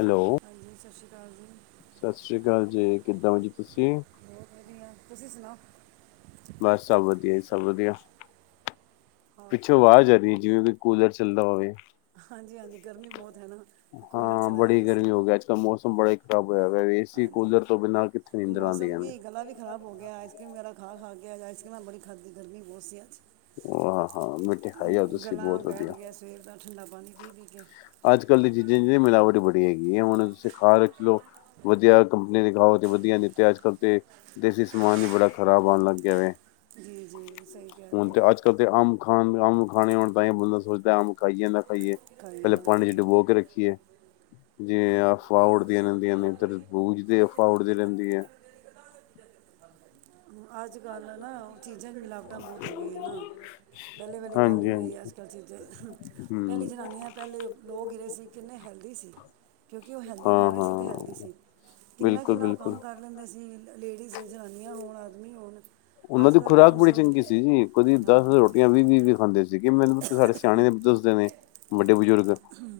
Hello ਸਤਿ ਸ਼੍ਰੀ ਹਾਂਜੀ ਸਤਿ ਸ੍ਰੀ ਅਕਾਲ ਜੀ ਕਿੱਦਾਂ ਹੋ ਜੀ ਤੁਸੀਂ ਤੂਸੀ ਸੂਨਾੳ ਬਸ, ਸਭ ਵਧੀਆ ਹੀ, ਸਭ ਵਧੀਆ ਹਾਂ ਪਿੱਛੋਂ ਆਵਾਜ ਆ ਰਹੀ ਹੈ ਜਿਵੇਂ ਕੂਲਰ ਚੱਲਦਾ ਹੋਵੇ ਹਾਂਜੀ ਹਾਂਜੀ ਗਰਮੀ ਬਹੁਤ ਹੈ ਨਾ ਕੂਲਰ ਚਲਾਇਆ ਦਾ ਅਸੀਂ ਬੜੇ ਖਰਾਬ ਹਾਂਜੀ, ਨੀਂਦਰਾਂ ਮੌਸਮ ਆਉਂਦੀਆਂ ਨੇ। ਕੀ ਗਲਾ ਵੀ ਖ਼ਰਾਬ ਹੋ ਗਿਆ ਆਈਸਕ੍ਰੀਮ ਵਗੈਰਾ ਖਾ ਖਾ ਕੇ ਕਿਹਾਿਆ ਜਾਏ ਇਸ ਮ ਨਾਲ ਬੜ ਖਾਦੀ ਗਰਮੀ ਬਹੁਤ ਸੀ ਆੱਜ ਆਾਂ ਹਾਂ ਮਿੱਠੇ ਖਾਈ ਆਓ ਤੁਸੀਂ ਗਲਾ ਬਹੁਤ ਬੈਠ ਵਧੀਆ ਗਿਆ ਸਵੇਰ ਦਾ ਠੰਡਾ ਪਾਣੀ ਪੀ ਪੀ ਕੇ ਅੱਜ ਕੱਲ ਦੀ ਚੀਜ਼ਾਂ ਚ ਮਿਲਾਵਟ ਬੀ ੀ ਹੈਗੀ ਹੁਣ ਤੁਸੀਂ ਖਾ ਰੱਖ ਲੋ ਵਧੀਆ ਕੰਪਨੀ ਦੇ ਖਾਓ ਤੇ ਵਧੀਆ ਦਿੱਤੇ ਅੱਜ ਕਲ ਤੇ ਦੇਸੀ ਸਮਾਨ ਹੀ ਬੜਾ ਖ਼ਰਾਬ ਆਉਣ ਲੱਗ ਗਿਆ ਵ ਜੀ ਜੀ ਸਹੀ ਕਿਹਾ ਹੁਣ ਤੇ ਅੱਜ ਕੱਲ੍ਹ ਤੇ ਅੰਬ ਖਾਣ ਅੰਬ ਖਾਣੇ ਹੋਣ ਤਾਂ ਹੀ ਬੰਦਾ ਸੋਚਦਾ ਅੰਬ ਖਾਈ ਜਾਂਦਾ ਖਾਈਏ ਖਾਈਏ ਪਹਿਲੇ ਨਾ ਪਾਣੀ ਚ ਖਾਈਏ ਡੁਬੋ ਕੇ ਰੱਖੀਏ ਜੇ ਅਫਵਾ ਉੱਡਦੀਆਂ ਰਹਿੰਦੀਆਂ ਨੇ, ਧਰ ਬੂਝ ਦੀ ਅਫਵਾਹ ਉੱਡਦੀ ਰਹਿੰਦੀ ਹੈ ਅੱਜ ਕੱਲ੍ਹ ਨਾ ਉਹ ਚੀਜ਼ਾਂ ਦੀ ਮਿਲਾਵਟਾਂ ਬਹੁਤ ਹੋ ਗਈਆਂ ਹੈ ਨਾ ਪਹਿਲੇ ਵਾਲੀ ਗੱਲ ਹਾਂਜੀ ਨਹੀਂ ਹੋਈ ਹਾਂਜੀ ਅੱਜ ਕੱਲ੍ਹ ਚੀਜ਼ ਪਹਿਲੀ ਹਮ ਜਨਾਨੀਆਂ ਪਹਿਲੇ ਲੋਕ ਜਿਹੜੇ ਸੀ ਕਿੰਨੇ ਹੈਲਦੀ ਸੀ ਕਿਉਂਕਿ ਉਹ ਹੈਲਦੀ ਹਾਂ ਖਾ ਰਹੇ ਸੀ ਅਤੇ ਹੈਲਦੀ ਹਾਂ ਸੀ ਕਿੰਨਾ ਬਿਲਕੁਲ ਕਿੰਨਾ ਉਹ ਬਿਲਕੁਲ ਕੰਮ ਕਰ ਲੈਂਦੇ ਸੀ ਲੇਡੀਜ਼ ਜਨਾਨੀਆਂ ਹੋ ਆਦਮੀ ਹੋਣ ਉਹਨਾਂ ਹੱਥ ਦੀ ਦਾ ਖੁਰਾਕ ਕੰਮ ਬੜੀ ਚੰਗੀ ਸੀ ਜੀ ਕਦੀ ਹਾਂ ਦਸ ਰੋਟੀਆਂ ਵੀਹ ਵੀਹ ਵੀ ਖਾਂਦੇ ਸੀਗੇ ਮੈਨੂੰ ਸਾਡੇ ਸਿਆਣੇ ਨੇ ਦੱਸਦੇ ਨੇ ਵੱਡੇ ਬਜ਼ੁਰਗ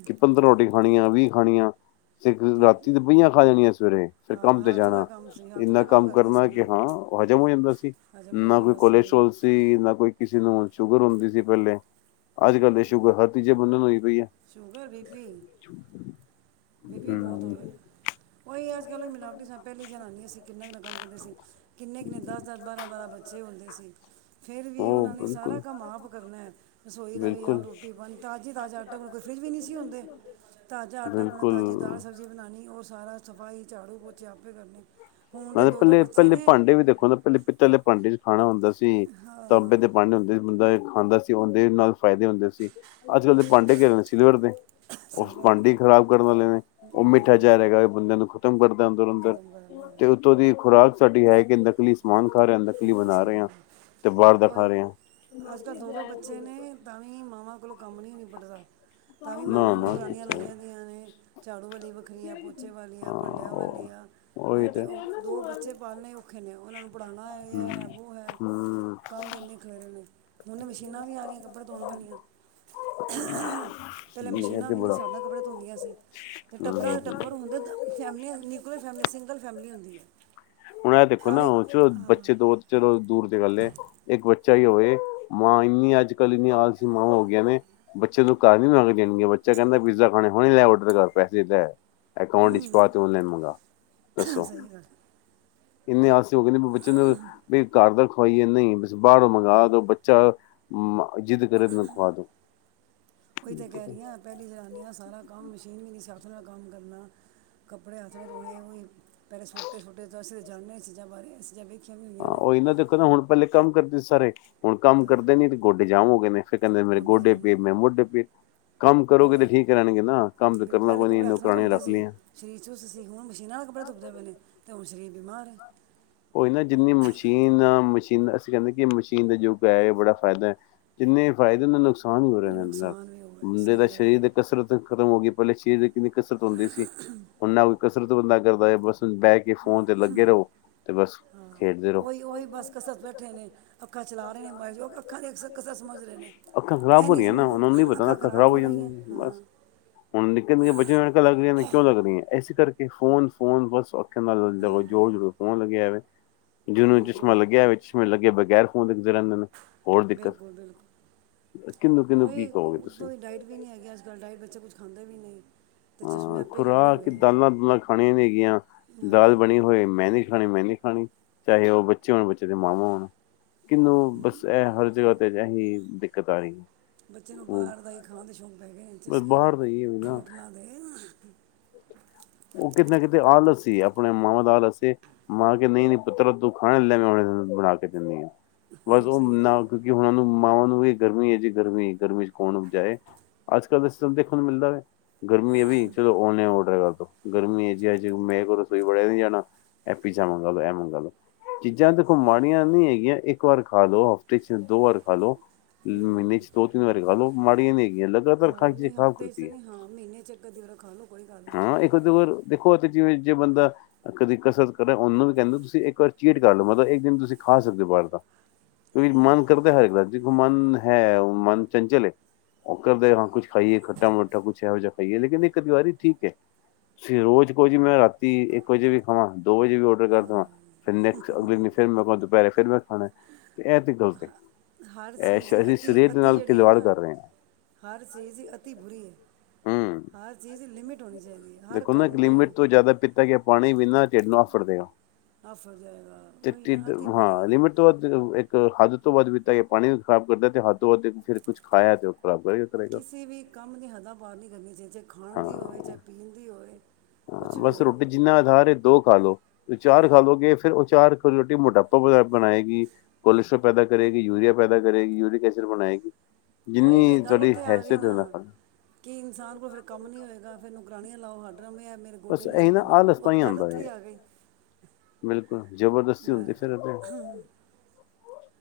ਕਿ ਪੰਦਰਾਂ ਰੋਟੀ ਖਾਣੀ ਆ ਵੀ ਖਾਣੀਆਂ ਫ ਕਿਉਂ ਰਾਤੀ ਤੇ ਬਹੀਆਂ ਖਾ ਜਾਣੀ ਆ ਸਵੇਰੇ ਫੇਿਰ ਕੰਮ ਤੇ ਹਾਂ ਹੱਥ ਦਾ ਜਾਣਾ ਕੰਮ ਸੀ ਹੱਥ ਇੰਨਾ ਦਾ ਕੰਮ ਕਰਦੇ ਕਰਨਾ ਸੀ ਨਾ ਕਿ ਹਾਂ ਹਜ਼ਮ ਹੋ ਜਾਂਦਾ ਸੀ ਹਜਮ ਹੋ ਨਾ ਕੋਈ ਜਾਂਦਾ ਸੀ ਕੋਲੇਸਟ੍ਰੋਲ ਸੀ ਨਾ ਕੋਈ ਕਿਸੇ ਸ਼ੂਗਰ ਹੁੰਦੀ ਸੀ ਪਹਿਲੇ ਅੱਜ ਕੱਲ ਸ਼ੂਗਰ ਹਰ ਤੀਜੇ ਬੰਦੇ ਨੂੰ ਹੋਈ ਪਈ ਸ਼ੂਗਰ ਵੀਕੀ ਬੀਪੀ ਵੀ ਬਹੁਤ ਹਮ ਹੋ ਰਿਹਾ ਉਹੀ ਅੱਜ ਕੱਲ ਮਿਲਾਵਟੀ ਸ ਪਹਿਲੀ ਜਣਾਾਨ ਨਹੀਂ ਅਸੀਂ ਕਿੰਨਾ ਕਿੰਨਾ ਕੰਮ ਕਰਦੇ ਸੀ ਕਿੰਨੇ ਕਿਨੇ ਦਸ ਦਸ ਬਾਰਾਂ ਬਾਰਾਂ ਬੱਚੇ ਹੁੰਦੇ ਸੀ ਫੇਰ ਵੀ ਉਹ ਉਹਨਾਂ ਨੇ ਸਾਰਾ ਬਿਲਕੁਲ ਕੰਮ ਆਪ ਕਰਨਾ ਹੈ ਰਸੋਈ ਦਾ ਵੀ ਬਿਲਕੁਲ ਆਓ ਰੋਟੀ ਪਾਣੀ ਤਾਜ਼ਾ ਤਾਜ਼ਾ ਆਟਾ ਕੋਣ ਕੋਈ ਫਰਿੱਜ਼ ਵੀ ਨਹੀਂ ਸੀ ਹੁਂਦੇ ਤਾਜ਼ਾ ਆਟਾ ਕੋਣ ਬਿਲਕੁਲ ਤਾਜ਼ੀ ਦਾਲ ਸਬਜ਼ੀ ਬਣਾਣੀ ਔਰ ਸਾਰਾ ਸਫ਼ਾਈ ਝਾੜੂ ਪੋਚੇ ਆਪੇ ਕਰਨੇ ਤੇ ਹੁਣ ਦੋ ਦੋ ਪਹਿਲੇ ਬੱਚੇ ਪਹਿਲੇ ਨੇ ਭਾਂਡੇ ਵੀ ਦੇਖੋ ਪਹਿਲੇ ਪਹਿਲੇ ਭਾਂਡੇ ਖਾਣਾ ਹੁੰਦਾ ਸੀ ਤੁਸੀਂ ਤਾਂਬੇ ਹਾਂ ਤੇ ਭਾਂਡੇ ਹੁੰਦੇ ਸੀ ਬੰਦਾ ਖਾਂਦਾ ਸੀ ਉਹਦੇ ਨਾਲ ਫਾਇਦੇ ਹੁੰਦੇ ਸੀ ਅੱਜ ਕੱਲ ਦੇ ਭਾਂਡੇ ਘੇਰੇ ਨੇ ਸਿਲਵਰ ਦੇ ਉਸ ਸਿਲਵਰ ਦੇ ਭਾ‌‌ਡੇਂ ਖ਼ਰਾਬ ਕਰਨ ਵਾਲੇ ਨੇ ਉਹ ਮਿੱਠਾ ਜ਼ਹਿਰ ਬਿਲਕੁਲ ਹੈਗਾ ਬੰਦਿਆਂ ਨੂੰ ਖ਼ਤਮ ਕਰਦਾ ਅੰਦਰ ਅੰਦਰ ਖਤਮ ਕਰ ਰਹੇ ਹਾਂ ਉਹ ਦੀ ਖੁਰਾਕ ਸਾਡੀ ਹੈ ਕਿ ਨਕਲੀ ਸਮਾਨ ਖਾ ਰਹੇ ਹਾਂ, ਨਕਲੀ ਬਣਾ ਰਹੇ ਹਾਂ ਤੇ ਬਾਹਰ ਦਾ ਖਾ ਈ ਰਹੇ ਹਾਂ ਅੱਜ ਕੱਲ੍ਹ ਦੋ ਦੋ ਬੱਚੇ ਨੇ ਤਾਂ ਵੀ ਮਾਵਾਂ ਕੋਲੋਂ ਕੰਮ ਨਹੀਂ ਨਹੀਂ ਨਿਬੜਦਾ ਤਾਂ ਵੀ ਮਾਵਾਂ ਨਾ ਨੇ ਨਾ ਨੁਕਰਾਨੀਆਂ ਕਿੱਥੇ ਲਾਈਆਂ ਗਈਆਂ ਨੇ ਝਾੜੂ ਵਾਲੀ ਵੱਖਰੀ ਆ ਪੋਚੇ ਵਾਲੀ ਆ ਹਾਂ ਭਾਂਡਿਆਂ ਵਾਲੀ ਆ ਉਹ ਉਹੀ ਹੈਂ ਅਤੇ ਤੇ ਉਹ ਦੋ ਬੱਚੇ ਪਾਲੇ ਔਖੇ ਨੇ ਉਹਨਾਂ ਨੂੰ ਪੜ੍ਹਾਉਣਾ ਹੈ ਹਮ ਇਹ ਹੈ ਉਹ ਹੈ ਹਮ ਹੁਨੇ ਮਸ਼ੀਨਾਂ ਵੀ ਆ ਰਹੀਆਂ ਕੱਪੜੇ ਧੋਣ ਵਾਲੀਆਂ ਪਹਿਲੇਾਂ ਇਹ ਮਸ਼ੀਨਾਂ ਤੇ ਵੀ ਨਹੀਂ ਬੜਾ ਸਕਦਾ ਕੱਪੜੇ ਧੋਂਦੀਆਂ ਸੀ ਅਤੇ ਟੱਬਰਾਂ ਹੂੰ ਦੇ ਟੱਬਰ ਹੁੰਦੇ ਫੈਮਲੀਆਂ ਨਿਊਕਲੀਅਰ ਫੈਮਲੀਆਂ ਸਿੰਗਲ ਫੈਮਲੀ ਹੁੰਦੀ ਹੈ ਹੁਣ ਇਹ ਦੇਖੋ ਤਾਂ ਨਾ ਵੀ ਚਲੋ ਹ ਬੱਚੇ ਦੋ ਚਲੋ ਦੂਰ ਤੇ ਗੱਲ ਇੱਕ ਬੱਚਾ ਹੀ ਹੋਵੇ ਮਾਂ ਇੰਨੀ ਅੱਜ ਕੱਲ ਇੰਨੀ ਆਲਸੀ ਮਾਂ ਹੋ ਗਈ ਨੇ ਬੱਚੇ ਨੂੰ ਘਰ ਨੀ ਮੰਗ ਦੇਣਗੀਆਂ ਬੱਚਾ ਕਹਿੰਦਾ ਪੀਜ਼ਾ ਖਾਣੇ ਹ ਨ ਲੈ ਔਡਰ ਕਰ ਪੈਸੇ ਲੈ ਅਕਾਊਂਟ ਵਿੱਚ ਪਾ ਤ ਉਹਨ ਲੈ ਮੰਗਾ ਦੱਸੋ ਸਹੀ ਗੱਲ ਇੰਨੇ ਆਸੇ ਹੋ ਗਏ ਨੇ ਬੱਚੇ ਨੂੰ ਵੀ ਘਰ ਦਾ ਖਵਾਈਏ ਨਹੀਂ ਬਾਹਰੋ ਮ‌ਂਗਾ ਦੋ ਬੱਚੇ ਹਮ [unintelligible] ਉਹੀ ਤਾਂ ਕਹਿ ਰਹੀ ਹ ਪਹਿਲੀ ਜਨਾਨੀਆਂ ਸਾਰਾ ਕੰਮ ਮਸ਼ੀਨ ਵੀ ਨਹੀਂ ਸਨ ਹੱਥੋਂ ਦਾ ਕੰਮ ਕਰਨਾ ਕੱਪੜੇ ਹੱਥ ਨਾਲ ਧੋਣੇ ਹੋਈ ਪਹਿਲੇ ਸੋਟੇ ਸੋਟੇ ਅਸੀ ਜਾਣਦੇ ਹਾਂ ਚੀਜ਼ਾਂ ਬਾਰੇ ਚੀਜ਼ਾਂ ਹਾਂ ਉਹੀ ਨਾ ਦੇਖੋ ਨਾ ਹੁਣ ਪਹਿਲੇ ਕੰਮ ਕਰਦੇ ਸਾਰੇ ਹੁਣ ਕੰਮ ਕਰਦੇ ਨੀ ਗੋਡੇ ਜਾਮ ਹੋ ਗਏ ਨੇ ਫਿਰ ਕਹਿੰਦੇ ਮੇਰੇ ਗੁੱਡੇ ਗੋਡੇ ਪੀ ਜਾਂਦੇ ਮੈਂ ਮੋਢੇ ਪੀ ਕੰਮ ਕਰੋਗੇ ਪਹਿਲੇ ਤੇ ਠੀਕ ਰਣਗੇ ਨਾ ਕੰਮ ਤੇ ਬਿਲ ਕਰਨਾ ਪਹਿਲੇ ਕੋਈ ਕੱਪੜੇ ਨੀਨੂੰ ਹੱਥ ਨਾਲ ਕਰਾਉਣ ਧੋਂਦੇ ਰੱਖ ਸੀ ਲਈਆਂ ਸਰੀਰ ਚੁਸਤ ਝਾਈ ਬਿਮਾਰ ਹੇ ਉਹਈ ਨਾ ਜਿੰਨੀ ਮਸ਼ੀਨ ਮਸ਼ੀਨਾਂ ਅਸੀਂ ਕਹਿੰਦੇ ਕਿ ਮਸ਼ੀਨ ਦਾ ਯੁੱਗ ਹੈ ਬੜਾ ਫਾਇਦਾ ਹੈ ਜਿੰਨੇ ਫਾਇਦੇ ਉਹ ਦਾ ਨੁਕਸਾਨ ਨੁਕਸਾਨ ਹੀ ਹੋ ਇਹ ਰਿਹਾ ਦੇ ਨਾਲ ਨੁਕਸਾਨ ਵੀ ਹੋ ਗਿਆ ਬੰਦੇ ਦਾ ਸਹੀ ਗੱਲ ਹੈ ਸਰੀਰ ਦੇ ਕਸਰਤ ਖਤਮ ਹੋ ਗਈ ਪਹਿਲੇ ਸਰੀਰ ਦੀ ਕਿੰਨੀ ਕਸਰਤ ਹੁੰਦੀ ਸੀ ਓਨਾ ਕੋਈ ਕਸਰਤ ਬੰਦਾ ਕਰਦਾ ਹੈ ਬਸ ਬਹਿ ਕੇ ਫੋਨ ਤੇ ਲੱਗੇ ਰਹੋ ਤੇ ਬਸ ਹਾਂ ਖੇਡਦੇ ਰਹੋ ਉਹੀ ਉਹੀ ਬਸ ਕਸਰਤ ਬੈਠੇ ਨੇ ਅੱਖਾਂ ਚਲਾ ਰਹੇ ਨੇ ਮ ਉਹ ਅੱਖਾਂ ਦੀ ਕਸਰਤ ਸਮਝ ਰਹੇ ਨੇ ਅੱਖਾਂ ਖ਼ਰਾਬ ਹੋ ਹੈਨੀ ਰਹੀਆਂ ਨਾ ਸਮਝ ਉਹਨਾਂ ਨੂੰ ਨਹੀਂ ਪਤਾ ਨਾ ਅੱਖਾਂ ਖ਼ਰਾਬ ਖਰਾਬ ਹੋ ਰਹੀਆਂ ਜਾਂਦੀਆਂ ਬਸ ਹਾਂ ਹੁਣ ਨਿੱਕੇ ਨਿੱਕੇ ਬੱਚੇ ਨੂੰ ਐਨਕਾਂ ਲੱਗ ਰਹੀਆਂ ਨੇ ਕਿਉਂ ਲੱਗ ਰਹੀਆਂ ਇਸੇ ਕਰਕੇ ਫੋਨ ਫੋਨ ਬਸ ਜ ਜੋੜੋ [unintelligible] ਲੱਗਿਆਵੇ ਜਿਨੂੰ ਚਸ਼ਮਾ ਬਿਲਕੁਲ ਲੱਗਿਆ ਹੋ ਚਸ਼ਮੇ ਲੱਗੇ ਬ ਅਰ ਫ਼ੋਨ ਦੇ ਵਿਚ ਬਿਲਕੁਲ ਬਿਲਕੁਲ ਕਿਹਨੂੰ ਕਿਹਨੂੰ ਹੀ ਕੀ ਕਹੋਗੇ ਤੁਸੀਂ ਉਤੋਂ ਦੀ ਡਾਈਟ ਵੀ ਨਹੀਂੀ ਹੈਗੀ ਅਜ ਕੱਲ ਡਾਈਟ ਬੱਚੇ ਕੁਛ ਖਾਂਦੇ ਵੀ ਨਹੀਂ ਤੇ ਚਸ਼ਮੇ ਹਾਂ ਆਪੇ ਹੀ ਲੱਗਣੇ ਖੁਰਾਕ ਕਿ ਹੋਏ ਆ। ਦਾਲਾਂ ਦੁਲਾਂ ਖਾਣੀਆਂ ਨੇਗੀਆਂ ਦਾਲ ਹਾਂ ਬਣੀ ਹੋਏ ਮੈਂ ਨੀ ਖਾਣੀ ਮੈਂ ਨੀ ਖਾਣੀ ਚਾਹੇ ਉਹ ਬੱਚੇ ਹੋਣ ਬੱਚੇ ਦੇ ਮਾਵਾ ਹੋਣ ਕਿਹਨੂੰ ਬਸ ਇਹ ਹਰ ਜਗ੍ਹਾ ਤੇ ਜਾਏਗੀ ਦੇ ਇੱਕ ਤਾਰੀਖ ਬੱਚੇ ਨੂੰ ਬਾਹਰ ਦਾ ਹੀ ਖਾਣ ਦੇ ਸ਼ੌਂਕ ਪੈ ਗਏ ਇ ਬਸ ਚਸਕੇ ਬਾਹਰ ਦਾ ਇਹ ਵੀ ਨਾ ਹੋਟਲਾਂ ਦੇ ਉਹ ਕਿਤੇ ਨਾ ਕਿਤੇ ਆਲਸੀ ਸੀ ਆਪਣੇ ਮਾਵਾਂ ਦਾ ਆਲਸੀ ਮਾਂ ਕੇ ਨਹੀਂ ਨਹੀਂ ਪੁੱਤਰ ਤੂੰ ਖਾਣੇ ਲੈਵੇ ਬਣਾ ਕੇ ਦਿੰਦੀ ਆ ਬਸ ਉਹ ਸਹੀ ਨਾ ਗੱਲ ਆ। ਕਿਉਂਕਿ ਹੁਣ ਉਹ ਨੂੰ ਮਾਵਾਂ ਨੂੰ ਵੀ ਗਰਮੀ ਹੈ ਜੀ ਗਰਮੀ ਗਰਮੀ ਚ ਕੌਣ ਉਪਜਾਏ ਅੱਜ ਕੱਲ ਦਾ ਸਿਸਟਮ ਦੇਖਣ ਨੂੰ ਮਿਲਦਾ ਵ ਗਰਮੀ ਹੈ ਵੀ ਚਲੋ ਨਲਾਨ ਔਡਰ ਕਰ ਦੋ ਗਰਮੀ ਏ ਜਿਹੀ ਮੈਂ ਕੋ ਰਸੋਈ ਵੜਿਆ ਨੀ ਜਾਣਾ ਇਹ ਪੀਜ਼ਾ ਮੰਗਾ ਲੋ ਇਹ ਮੰਗਾ ਲੋ ਚੀਜ਼ਾਂ ਦੇਖੋ ਮਾੜੀਆਂ ਨੀ ਹੈਗੀਆਂ ਇੱਕ ਵਾਰ ਖਾ ਲੋ ਹਫ਼ਤੇ ਚ ਦੋ ਵਾਰ ਖਾ ਲੋ ਮਹੀਨੇ ਚ ਦੋ ਤਿੰਨ ਵਾਰੀ ਖ਼ਾ ਲੋ ਮੜੀਆਂ ਨੀ ਹੈਗੀਆ ਲਗਾਤਾਰ ਖਾਂ ਹਫ਼ਤੇ ਇਸਸ ਨੇ ਹਾਂ ਮਹੀਨੇ ਚਚ ਇੱਕ ਦਿਰਾ ਖਾ ਲਓ ਕੋਈ ਗੱਲ ਹਾਂ ਇੱਕ ਨਹੀਂ ਆਦਿ ਵਾਰ ਦੇਖੋ ਜਿਵੇਂ ਜੇ ਬੰਦਾ ਕਦੀ ਕਸਰਤ ਕਰੇ ਉਹਨੂੰ ਵੀ ਕਹਿੰਦੇ ਤੁਸੀਂ ਇੱਕ ਵਾਰ ਚੀਟ ਕਰ ਲਓ ਮਤਲਬ ਇੱਕ ਦਿਨ ਤੁਸੀਂ ਖਾ ਸਕਦੇ ਹੋ ਬਾਹਰ ਦਾ ਵਿਚ ਮਨ ਕਰਦਾ ਹੈ ਏਕ ਵਾਰ ਵਿ ਦੇਖੋ ਮਨ ਹੈ ਉਹ ਮਨ ਚੰਚਲ ਹੈ ਉਹ ਕਰਦਾ ਹਾਂ ਕੁਛ ਖਾਈਏ ਖੱਟਾ ਮਿੱਠਾ ਕੁਛਾ ਖਾਈਏ ਲੇਕਿਨ ਏਕ ਅਦੀ ਵਾਰੀ ਠੀਕ ਹੈ ਤੁਸੀਂ ਰੋਜ਼ ਕਹੋ ਜੀ ਮੈਂ ਰਾਤੀ ਇੱਕ ਵਜੇ ਵੀ ਖਾਵਾਂ ਦੋ ਵਜੇ ਵੀ ਡਰ ਕਰ ਦੇਵਾਂ ਫ ਨੈਕ ਅਗਲੇ ਦਿ ਫਿਰ ਮੈਂ ਦੁਪਹਿਰੇ ਫਿਰ ਮੈਂ ਖਾਣਾ ਤੇ ਇਹ ਤੇ ਗਲਤ ਹਰ ਇਹ ਚੀਜ਼ ਦੀ ਅਸੀਂ ਅਤੀ ਸਰੀਰ ਦੇ ਅਤੀ ਨਾਲ ਜਿਹੜੀ ਹੈ ਖਿਲਵਾੜ ਨਾ ਕਰ ਰਹੇ ਹਾਂ ਹਰ ਚੀਜ਼ ਦੀ ਅਤੀ ਬੁਰੀ ਹੈ ਹੂੰ ਹਰ ਚੀਜ਼ ਲਿਮਿਟ ਹੋਣੀ ਚਾਹੀਦੀ ਹੈ ਹਰ ਦੇਖੋ ਨਾ ਇੱਕ ਕੰਮ ਦੀ ਲਿਮਿਟ ਤੋਂ ਜ਼ਿਆਦਾ ਕਿਤਾ ਗਿਆ ਪਾਣੀ ਵੀਨਾਂ ਟਿਡ ਆਫੜਦੇ ਆ ਆਫਰ ਜਾਏਗਾ ਹੋ ਨਾ ਅੱਤੀੀ ਬੁਰੀ ਹੈ ਹਾਂ ਲਿਮਿਟ ਤੋਂ ਵੱਧ ਇੱਕ ਹੱਦ ਤੋਂ ਵੱਧ ਪੀਤਾ ਗਿਆ ਪਾਣੀ ਵੀ ਖ਼ਰਾਬ ਕਰਦਾ ਤੇ ਹੱਦ ਤੋਂ ਵੱਧ ਫਿਰ ਕੁਛ ਖਾਇਆ ਤੇ ਖਰਾਬ ਕਰੇਗਾ ਕਰੇਗਾ ਕਿਸੇ ਵੀ ਕੰਮ ਦੀ ਹੱਦਾਾਂ ਪਾਰ ਨਹੀਂ ਕਰਨੀ ਚਾਹੀਦੀ ਚਾਹੇ ਖਾਣ ਹਾਂ ਦੀ ਹੋਵੇ ਚਾਹੇ ਪੀਣ ਦੀ ਹੋਵੇ ਕੁਝ ਹਾਂ ਵੀ ਬਸ ਹੋਵੇ ਰੋਟੀ ਜਿੰਨਾ ਆਧਾਰ ਦੋ ਖਾ ਲੋ ਚਾਰ ਖਾ ਲਓਗੇ ਫਿਰ ਉਹ ਚਾਰ ਰੋਟੀ ਮੋਟਾਪਾ ਬ ਬਣਾਏਗੀ ਕੋਲੇਸਟ੍ਰੋਲ ਪੈਦਾ ਕਰੇਗੀ ਯੂਰੀਆ ਪੈਦਾ ਕਰੇਗੀ ਯੂਰਿਕ ਐਸਿਡ ਬਣਾਏਗੀ ਉਈ ਫੇਰ ਜਿੰਨੀ ਗੱਲ ਤੁਹਾਡੀ ਉੱਥੇ ਆ ਗਈ ਹੈਸੀਅਤ ਹੈ ਨਾ ਖਾਣਾ ਕਿ ਇਨਸਾਨ ਕੋਲ ਫੇਰ ਕੰਮ ਨੀ ਹੋਏਗਾ। ਫਿਰ ਨੋਰਾਣੀਆਂ ਲਾਓ ਹੱਦ ਰੋਮੀ ਯਾਰ, ਮੇਰੇ ਗੋਡੇ ਬਸ ਨੀ ਇਹ ਚੱਲਦੇ ਨਾ ਮੇਰੇ, ਆਲਸ ਉਹ ਤਾਂ ਹੀ ਗੱਲ ਆਉਂਦਾ ਉੱਥੇ ਈ ਹੈ ਆਗਈ। ਬਿਲਕੁਲ ਜ਼ਬਰਦਸਤੀ ਹੁੰਦੀ ਫਿਰ ਇਹਦੇ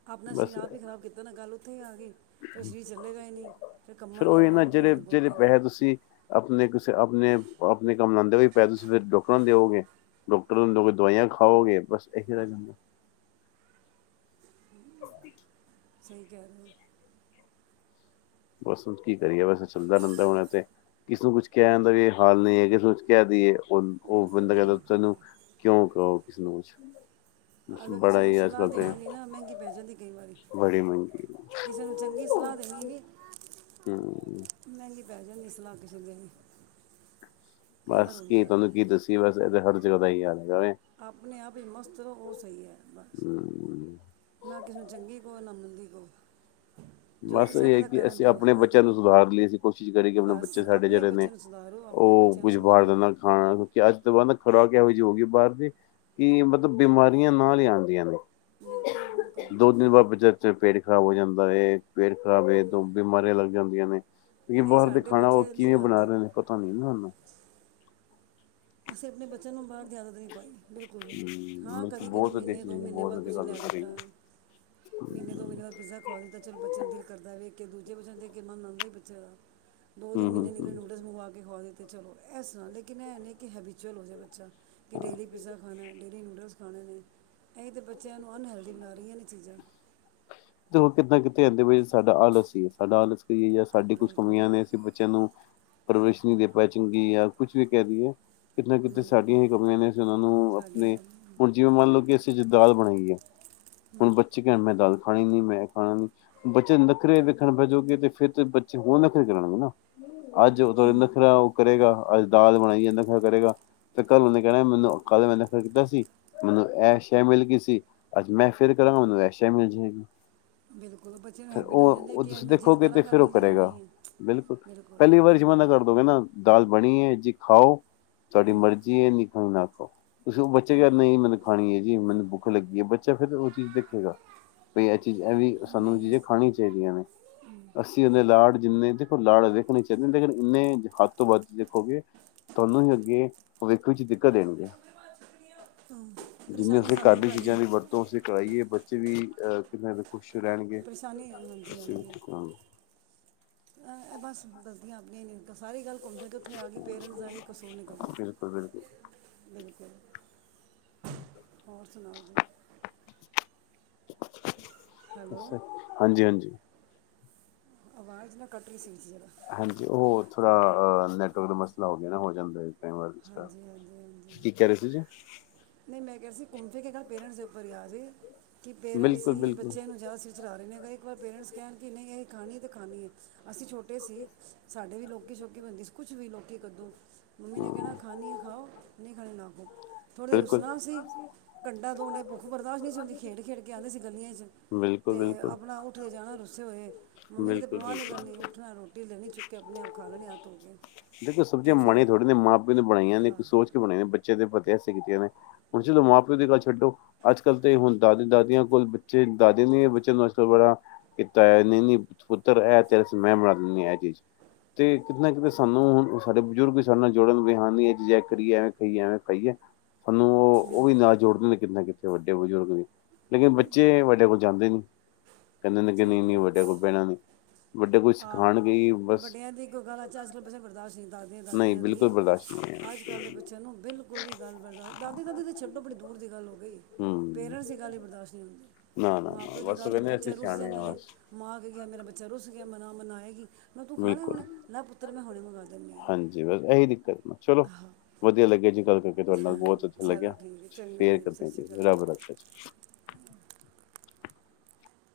ਆਪਨਾ ਸਰੀਰ ਬਸ ਆਪ ਹੀ ਖਰਾਬ ਕੀਤਾ ਨਾ, ਗੱਲ ਉੱਥੇ ਈ ਆਗਈ ਫੇਰ ਸਰੀਰ ਚੱਲੇਗਾ ਈ ਨਈ ਫੇਰ ਕੰਮਾ ਫਿਰ ਆਲਿਯਾਂ ਉਹੀ ਨਾ ਲਵਾਓ ਕਿ ਜਿਹੜੇ ਮੇਰੇ ਗੋਡੇ ਨੀ ਆਪਨੇ-ਆਪਨੇ ਕੰਮ ਲਾਂਦੇ ਵੀ ਪੈ ਤੁਸੀਂ ਫੇਰ ਡਾੱਕਟਰਾਂ ਨੂੰ ਦਿਓਗੇ, ਡਾੱਕਟਰ ਨੂੰ ਦੋਗੇ, ਦਵਾਈਆਂ ਵੀ ਖਾਓਗੇ। ਬਸ ਏਹੀ ਰੈ ਜਾਂਦਾ। [inaudible] ਸਈ ਕੈ ਰੇਓ। ਬਸ ਹੁਨ ਕੀ ਕਰੀਏ, ਬਸ ਐ ਚੱਲਦਾ ਰੈਂਦਾ ਹੁਨ ਐ ਤੇ ਕਿਸੇ ਨੂੰ ਕੁਛ ਕੈਨ ਦਾ ਵੀ ਹਾਲ ਨੀ ਐ, ਕਿਸੇ ਨੂ ਕੁਛ ਕੈ ਦੀਏ। ਹੁਨ ਓ ਬਿਲਕੁਲ ਬੰਦਾ ਕੈਂਦਾ, ਬਿਲਕੁਲ ਤੈਨੂੰ ਕਿਉਂ ਕਓ ਕਿਸੇ ਨੂੰ ਕੁਛ ਅਗਰ, ਕਿਸੇ ਬੜਾ ਨੂੰ ਹੀ ਅੱਜ ਸਲਾ ਕੱਲ ਤੇ ਦੇਨੀ ਵੀ ਨਾ ਮੈਂਗੀ ਪੈ ਜਾਂਦੀ ਕਈ ਵਾਰੀ‌, ਬੜੀ ਮਹਿੰਗੀ ਕਿਸੇ ਨੂੰ ਚੰਗੀ ਸਲਾ ਦੇਨੀ ਵੀ ਹੂੰ। ਮਹਿੰਗੀ ਪੈ ਜਾਂਦੀ ਸਲਾ ਕਿਸੇ ਨੂੰ ਦੇਨੀ ਬਸ ਕੀ ਤੁਵਾਨੂੰ ਕੀ ਦੱਸੀਏ‌‌, ਬਸ ਐਦੇ ਹਰ [unintelligible] ਆਪਨੇ ਆਪ ਵਿੱਚ ਮਸਤ ਰਹੋ ਉ ਸਹੀ ਐ। ਬਸ, ਹਮ ਨਾ ਕਿਸੇ ਨੂੰ ਚੰਗੀ ਕਓ, ਨਾ ਮੰਦੀ ਕਓ। ਬਸ ਏ ਐ ਕਿ ਅਸੀਂ ਆਪਨੇ ਬੱਚਿਆਂ ਨੂੰ ਸੁਧਾਰ ਲਿਏ। ਅਸੀਂ ਕੋਸ਼ਿਸ਼ ਕਰੀਏ ਕਿ ਆਪਨੇ ਬਸ ਬੱਚੇ ਸਾਡੇ ਆਪਣੇ ਜੇੜੇ ਨੇ, ਬੱਚੇ ਨੂੰ ਸੁਧਾਰੋ ਆਪਣੇ ੳ ਬੱਚਿਆਂ ਨੂੰ ਕੁਜ ਬਾਰ ਦਾ ਸਮਝਾਓ ਨਾ ਖਾਨ ਕਿਉਂਕਿ ਅੱਜ ਤੋਂ ਬਾਦ ਨਾ ਖੁਰਾਕ ਏਹੋ ਜਿ ਹੋ ਗਈ ਬਾਰ ਦੀ ਕਿ ਮਤਲਬ ਬਿਮਾਰੀਆਂ ਨਾਲ ਈ ਆਦੀਆਂ ਨੇ। ਬਿਲਕੁਲ ਬਿਲਕੁਲ ਦੋ ਦਿਨ ਬਾਦ [unintelligible] ਖਰਾਬ ਹੋ ਜਾਂਦਾ ਏ ਪੇਟ ਖਰਾਬ ਹੋਏ ਤੋ ਬਿਮਾਰੀਆਂ ਲੱਗ ਜਾਂਦੀਆਂ ਨੇ। ਕਿ ਨਹੀਂ ਬਾਰ ਦੇ ਸਾਡੇ ਖਾਨਾ ਉ ਬੱਚੇ ਨਹੀਂ ਕਿਵੇਂ ਬਨਾ ਖਾਂਦੇ ਰਹੇ ਨੇ, ਪਤਾ ਨੀ ਨਾ ਉਨੂੰ ਅਸੀ ਆਪਨੇ ਬੱਚਿਆਂ ਨੂੰ ਬਾਰ ਕਦੀ ਆਦਤ ਨੀ ਪਾਈ, ਬਿਲਕੁਲ ਵੀ। ਹਮ ਹਾਂ, ਮਤਲਬ ਕਦੀ-ਕਦੀ ਬਹੁਤ ਵਧੀਆ ਮੀਨੇ ਦੋ ਚੀਜ਼ ਹੈ, ਮੀਨੇ ਬਹੁਤ ਬਾਦ ਵਧੀਆ ਕੁਛ ਗੱਲ ਲੈ ਕਰੀ ਦਿੱਤਾ, ਮੀਨੇ ਦੋ ਮੀਨੇ ਹਮ ਬਾਦ ਪੀਜ਼ਾ ਖਵਾ ਦਿੱਤਾ, ਚਲ ਬੱਚਿਆਂ ਨੂੰ ਦਿਲ ਕਰਦਾ ਵੇਖਕੇ ਇੱਕ ਦੂਜੇ ਦੂਜੇ ਬੱਚਿਆਂ ਨੂੰ ਦੇਖਕੇ ਮਨ ਆਂਦਾ ਈ ਬੱਚਿਆਂ ਦਾ ਦੋ-ਤਿੰਨ ਹਮ ਮੀਨੇ ਨਿਕਲੇ ਹਮ ਨੂਡਲਸ ਮੰਗਵਾ ਕੇ ਖਵਾ ਦੀ ਅਤੇ ਚਲੋ ਏਸਰਾਂ ਲੇਕਿਨ ਐ ਨੀ ਕਿ ਹੈਬਿਚੁਅਲ ਹੋ ਜੇ ਬੱਚਾ ਕਿ ਹਾਂ ਡੇਲੀ ਪਿੱਜ਼ਾ ਖਾਨੈ, ਡੇਲੀ ਨੂਡਲਸ ਖਾਨੇ ਨੇ, ਏਹੀ ਤਾਂ [unintelligible] ਬੱਚਿਆਂ ਨੂੰ ਅਨਹੈਲਦੀ ਬਨਾ ਰਈਆਂ ਨੇ ਚੀਜ਼ਾਂ। ਦੇਖੋ ਕਿੱਦੇ ਨਾ ਕਿਤੇ ਐਦੇ ਵੀ ਸਾਡਾ ਆਲਸ ਈ ਏ, ਸਾਡਾ ਆਲਸ ਈ ਏ, ਯਾ ਸਾਡੀ ਕੁਛ ਬਿਲਕੁਲ ਕਮੀਆਂ ਨੇ ਅਸੀ ਬੱਚਿਆਂ ਨੂੰ ਪਰਵਰਿਸ਼ ਨੀ ਦੇ ਪਾਏ ਚੰਗੀ, ਯਾ ਕੁਛ ਵੀ ਕੈ ਦੇਈਏ। ਕਿਤੇ ਨਾ ਕਿਤੇ ਹਮ, ਸਾਡੀਆਂ ਹੀ ਕਮੀਆਂ ਨੇ। ਅਸੀ ਉਹਨਾਂ ਨੂੰ ਸਾਡੇ ਆਪਨੇ ਹੁਨ ਕੰਮ- ਜਿਵੇਂ ਮੰਨ ਲਓ ਕਿ ਅਸੀ ਜੀ ਦਾਲ ਬਨਾਈ ਏ। ਹੁਣ ਬੱਚ [unintelligible] ਮੈਂ ਦਾਲ ਖਾਣੀ ਨੀ ਮੈਂ ਖਾਣਾ ਨਹੀ ਬੱਚੇ ਨਖਰੇ ਵੇਖਣ ਬੈ ਜ਼ੋਗੇ ਤੇ ਫਿਰ ਬੱਚੇ ਹੋਰ ਨਖਰੇ ਕਰਨਗੇ ਨਾ ਅੱਜ ਉਹ ਤ ਨੱਖਰ ਉਹ ਕਰੇਗਾ ਅੱਜ ਦਾਲ ਬਣਾਈ [unintelligible] ਨਖਾ ਕਰੇਗਾ ਤੇ ਘਰੋਂ ਨੇ ਕਹਿਣਾ ਮੈਨੂੰ ਕੱਲ ਮੈਂ ਨਖਾ ਕੀਤਾ ਸੀ ਮੈਨੂੰ ਇਹ ਸ਼ੈ ਮਿਲ ਗਈ ਸੀ [unintelligible] ਅੱਜ ਮੈਂ ਫਿਰ ਕਰਾਂਗਾ ਮੈਨੂੰ ਵੈਸੇ ਹੀ ਮਿਲ ਜਾਏਗੀ ਬਿਲਕੁਲ ਬੱਚੇ ਨੂੰ ਫੇਰ ਹੈਬਿਟ ਹੋ ਉਹ ਜਾਂਦੀ ਹੈ ਉਹ ਕਿ ਅੱਜ ਤੁਸੀਂ ਮੈਂ ਜਿੱਦ ਦੇਖੋਗੇ ਤੇ ਕਰਾਂਗਾ ਫਿਰ ਉਹ ਮਿਲ ਤਾਂ ਜਾਣਾ ਕਰੇਗਾ ਹੀ ਹੈ ਬਿਲਕੁਲ ਪਹਿਲੀ ਵਾਰੀ ਜਮਾ ਨਾ ਕਰਦੋਗੇ ਨਾ ਦਾਲ ਬਣੀ ਹੈ ਜੀ ਖਾਓ ਤੁਹਾਡੀ ਮਰਜ਼ੀ ਹੈ ਨਹੀ ਖਾਣਾ ਨਾ ਖਾਓ ਹ ਤੁਸੀਂ ਉਹ ਬੱਚੇ ਕ ਨਹੀਂ ਮੈਨੂੰ ਖਾਣੀ ਹੈ ਜੀ ਮੈਨੂੰ ਬੁ [unintelligible] ਬੱਚਾ ਫੇਰ ਉਹ ਚੀਜ਼ ਦੇਖੇਗਾ ਵੀ ਇਹ ਚੀਜ਼ ਐ ਵੀ ਸਾਨੂੰ ਇਹ ਨਹੀਂ ਇਸ ਚੀਜ਼ਾਂ ਖਾਣੀ ਚਾਹੀਦੀਆਂ ਨੇ ਅਸੀਂ ਉਹਦੇ ਲਾਡ ਜਿੰਨੇ ਦੇਖੋ ਲਾਡ ਵੇਖਣੀ ਚਾਹੀਦੇ ਲੇਕਿਨ ਇੰਨੇ ਹੱਦ ਤੋਂ ਵੱਧ ਦੇਖੋਗੇ ਤੁਹਾਨੂੰ ਹੀ ਅੱਗੇ ਭਵਿੱਖ ਵਿੱਚ ਦੇਣਗੇ ਹਮ, ਜਿੰਨੇ ਪਰੇਸ਼ਾਨੀ ਅਸੀਂ ਸਾਨੂੰ ਹੀ ਚੀਜ਼ਾਂ ਪੈਣੀ ਦੀ ਹੈ ਵਰਤੋਂ ਅਸੀਂ ਕਰਵਾਈਏ ਬੱਚੇ ਵੀ ਅਹ ਕਿੰਨਾ ਖੁਸ਼ ਰਹਿਣਗੇ ਪਰੇਸ਼ਾਨੀ ਹਾਂਜੀ ਅਸੀਂ ਵੀ ਹਾਂਜੀ ਠੀਕ ਰਹਾਂਗੇ ਇਹ ਬਸ ਗਲਤੀਆਂ ਆਪਣੀਆਂ ਨੇ ਸਾਰੀ ਗੱਲ ਘੁੰਮ [unintelligible] ਦੇ ਕੇ ਉੱਥੇ ਆ ਗਈ ਪੇਰੈਂਟਸ ਦਾਸੀ ਕਸੂਰ ਨਿਕਲਦਾ ਬਿਲਕੁਲ ਬਿਲਕੁਲ ਬਿਲਕੁਲ ਹੋਰ ਸੁਣਾਓ ਜੀ ਹੈਲੋ ਅੱਛਾ ਹਾਂਜੀ ਹਾਂਜੀ ਆਵਾਜ਼ ਨਾ ਕੱਟ ਰਹੀ ਸੀ ਸੀ ਹਾਂਜੀ ਉਹ ਥੋੜਾ ਅ ਨੈਟਵਰਕ ਦਾ ਮਸਲਾ ਹੋ ਗਿਆ ਨਾ ਹੋ ਜਾਂਦਾ ਹੈ ਹਾਂਜੀ ਹਾਂਜੀ ਹਾਂਜੀ ਕੀ ਕਹਿ ਰਹੇ ਸੀ ਜੀ ਨਹੀਂ ਮੈਂ ਕਿਹਾ ਸੀ ਘੁੰਮ ਫਿਰ ਕੇ ਗੱਲ ਪੇਰੈਂਟਸ ਦੇ ਉੱਤੇ ਫਰਿਆ ਦੇ [unintelligible] ਕਿ ਪੇਰੈਂਟਸ ਬਿਲਕੁਲ ਹੀ ਬਿਲਕੁਲ ਬੱਚਿਆਂ ਨੂੰ ਜਾਚ ਵਿਚਲਾਾ ਰਹੇ ਨੇਗਾ [unintelligible] ਇੱਕ ਵਾਰ ਪੇਰੈਂਟਸ ਕਹਿਣ ਕਿ ਨਹੀਂ ਅਸੀਂ ਖਾਣੀ ਅਤੇ ਖਾਨੀ ਅਸੀਂ ਛੋਟੇ ਸੀ ਸਾਡੇ ਵੀ ਲੋਕੀ ਸ਼ੌਕੀ। ਬਣਦੀ ਸੀ ਕੁਛ ਵੀ ਲੋਕੀ ਕੱਦੋਂ ਮੰਮੀ ਨੇ ਕਹਿਣਾ ਹਮ ਖਾਣੀ ਖਾਓ ਨਹੀਂ ਖਾਣੀ ਨਾ ਖਾਓ ਤੇ ਬਿਲਕੁਲ ਰੂਸਨਾ ਅਸੀ ਕ [unintelligible] ਦੋ, ਔਨੇ ਪੂਖ ਬਰਦਾਸ਼ ਨਹੀ ਹੂਦੀ ਸੀ, ਖੇਡ ਖੇਡ ਕੇ ਆਂਦੇ ਸੀ ਗਲੀਆਂ ਵਿੱਚ, ਬਿਲਕੁਲ ਬਿਲਕੁਲ ਤੇ ਆਪੇ ਉਥੇ ਜਾਣਾ ਰੂਸੇ ਹੋਏ, ਮੰਮੀ ਨੇ ਤੇ ਬਿਲਕੁਲ ਪਰਵਾਹ ਨਹੀਂ ਬਿਲਕੁਲ ਕਰਨੀ ਉੱਠਦਾ ਰੋਟੀ ਲੈਣੀ ਚੁੱਕ ਕੇ ਆਪਣੇ ਆਪ ਖਾ ਲੈਣੀ ਹੱਥ ਧੋ ਕੇ ਦੇਖੋ ਸਬਜ਼ੀਆਂ ਤੇ ਮਾੜੀ ਫਿਰ ਥੋੜ੍ਹੀ ਨੇ ਮਾਂ ਪਿਓ ਨੇ ਬਣਾਈਆਂ ਨੇ ਹਾਂ ਸੋਚ ਕੇ ਬਣਾਈ ਨੇ ਬੱਚਿਆਂ ਦੇ ਪਤਾ ਕੀਤੀਆਂ ਨੇ ਹੁਣ ਚਲੋ ਮਾਂ ਪਿਓ ਦੀ ਗੱਲ ਛੱਡੋ ਅੱਜ ਕੱਲ ਤੇ ਹੁਣ ਦਾਦੀ ਦਾਦੀਆਂ ਕੋਲ ਬੱਚੇ ਦਾਦੀ ਨੇ ਬੱਚਿਆਂ ਨੂੰ ਅੱਜਕਲ ਬੜਾ ਕੀਤਾ ਨ ਪੁੱਤਰ ਐ ਤੇ ਮੈਂ ਬਣਾ ਦਿੰਦੀ ਤੇ ਕਿਤੇ ਨਾ ਕਿਤੇ ਸਾਨੂੰ ਹੁਣ ਸਾਡੇ ਬਜ਼ੁਰਗ ਵੀ ਸਾਡੇ ਨਾਲ ਜੁੜਨ ਵਿਹ ਕਰੀਏ ਐਵੇਂ ਖਾਈਏ ਐਵੇਂ ਖਾਈਏ ਸਾਨੂੰ ਉਹ ਉਹ ਬਿਲ- ਵੀ ਨਾਲ ਜੋੜਦੇ ਨੇ ਕਿਤੇ ਨਾ ਕਿਤੇ ਅਤੇ ਵੱਡੇ ਬਜ਼ੁਰਗ ਵੀ ਲੇਕਿਨ ਬੱਚੇ ਵੱਡੇ ਕੋਲ ਜਾਂਦੇ ਨਹੀਂ ਕਹਿੰਦੇ ਨ ਸਹੀ ਨਹੀਂਨੀ ਗੱਲ ਵੱਡੇ ਕੋਈ ਪੈਣਾ ਨ ਵੱਡੇ ਕੋਈ ਆਹੋ ਸਿਖਾਉਣਗੇ ਵੱਡਿਆਂ ਦੀ ਕੋਈ ਗੱਲ ਅੱ ਅੱਜ ਕੱਲ ਬੱਚੇ ਬਰਦਾਸ਼ਤ ਨਹੀਂ ਦਾਦੀਆਂ ਨਹੀਂ ਦਾਦੀਆਂ ਦੀ ਬਿਲਕੁਲ ਬਰਦਾਸ਼ਤ ਨਹੀਂ ਅੱਜ ਕੱਲ੍ਹ ਦੇ ਹੈ। ਬੱਚਿਆਂ ਨੂੰ ਬਿਲਕੁਲ ਵੀ ਗੱਲ ਬਰਦਾਸ਼ਤ ਦਾਦੀ ਦਾਦੀ ਤਾਂ ਛੱਡੋ ਬੜੀ ਦੂਰ ਦੀ ਗੱਲ ਹੋ ਗਈ ਹੂੰ ਪੇਰੈਂਟਸ ਦੀ ਗੱਲ ਬਰਦਾਸ਼ਤ ਨਹੀਂ ਹੁੰਦੀ ਨਾ-ਨਾ-ਨਾ ਮਾਂ ਪਿਓ ਦੀ ਬਸ ਉਹ ਗੱਲ ਕਹਿੰਦੇ ਅਸੀਂ ਬੱਚੇ ਰਸ ਰੁਸ ਸਿਆਣੇ ਆ ਜਾਂਦੇ ਨੇ ਬਸ। ਮਾਂ ਕੇ ਗਿਆ ਮਰਾ ਬੱਚਾ ਰੁਸੱਸ ਗਿਆ। ਮਨਾ ਮਨਾਇਆਗੀ। ਮੈਂ ਤੂੰ ਖਾਣੇ ਬਿਲਕੁਲ ਹੁਣੇ ਲੈਂ ਪੁੱਤਰ ਮੈਂ ਹੁਣੇ ਮੰਗਵਾ ਦਿੰਦੀ ਹ। ਹਾਂਜੀ ਬਸ ਇਹੀ ਦਿੱਕਤ ਚਲੋ ਵਧੀਆ ਲੱਗਿਆ ਜੀ ਗੱਲ ਕਰਕੇ ਤੁਹਾਡੇ ਨਾਲ ਬਹੁਤ ਵਧੀਆ ਚਲੋ ਲੱਗਿਆ ਠੀਕ ਹੈ ਚੰਗਾ ਫੇਅਰ ਸਤਿ ਕਰਦੇ ਸ਼੍ਰੀ ਜੀ ਅਕਾਲ ਰੱਬ ਰੱਖ।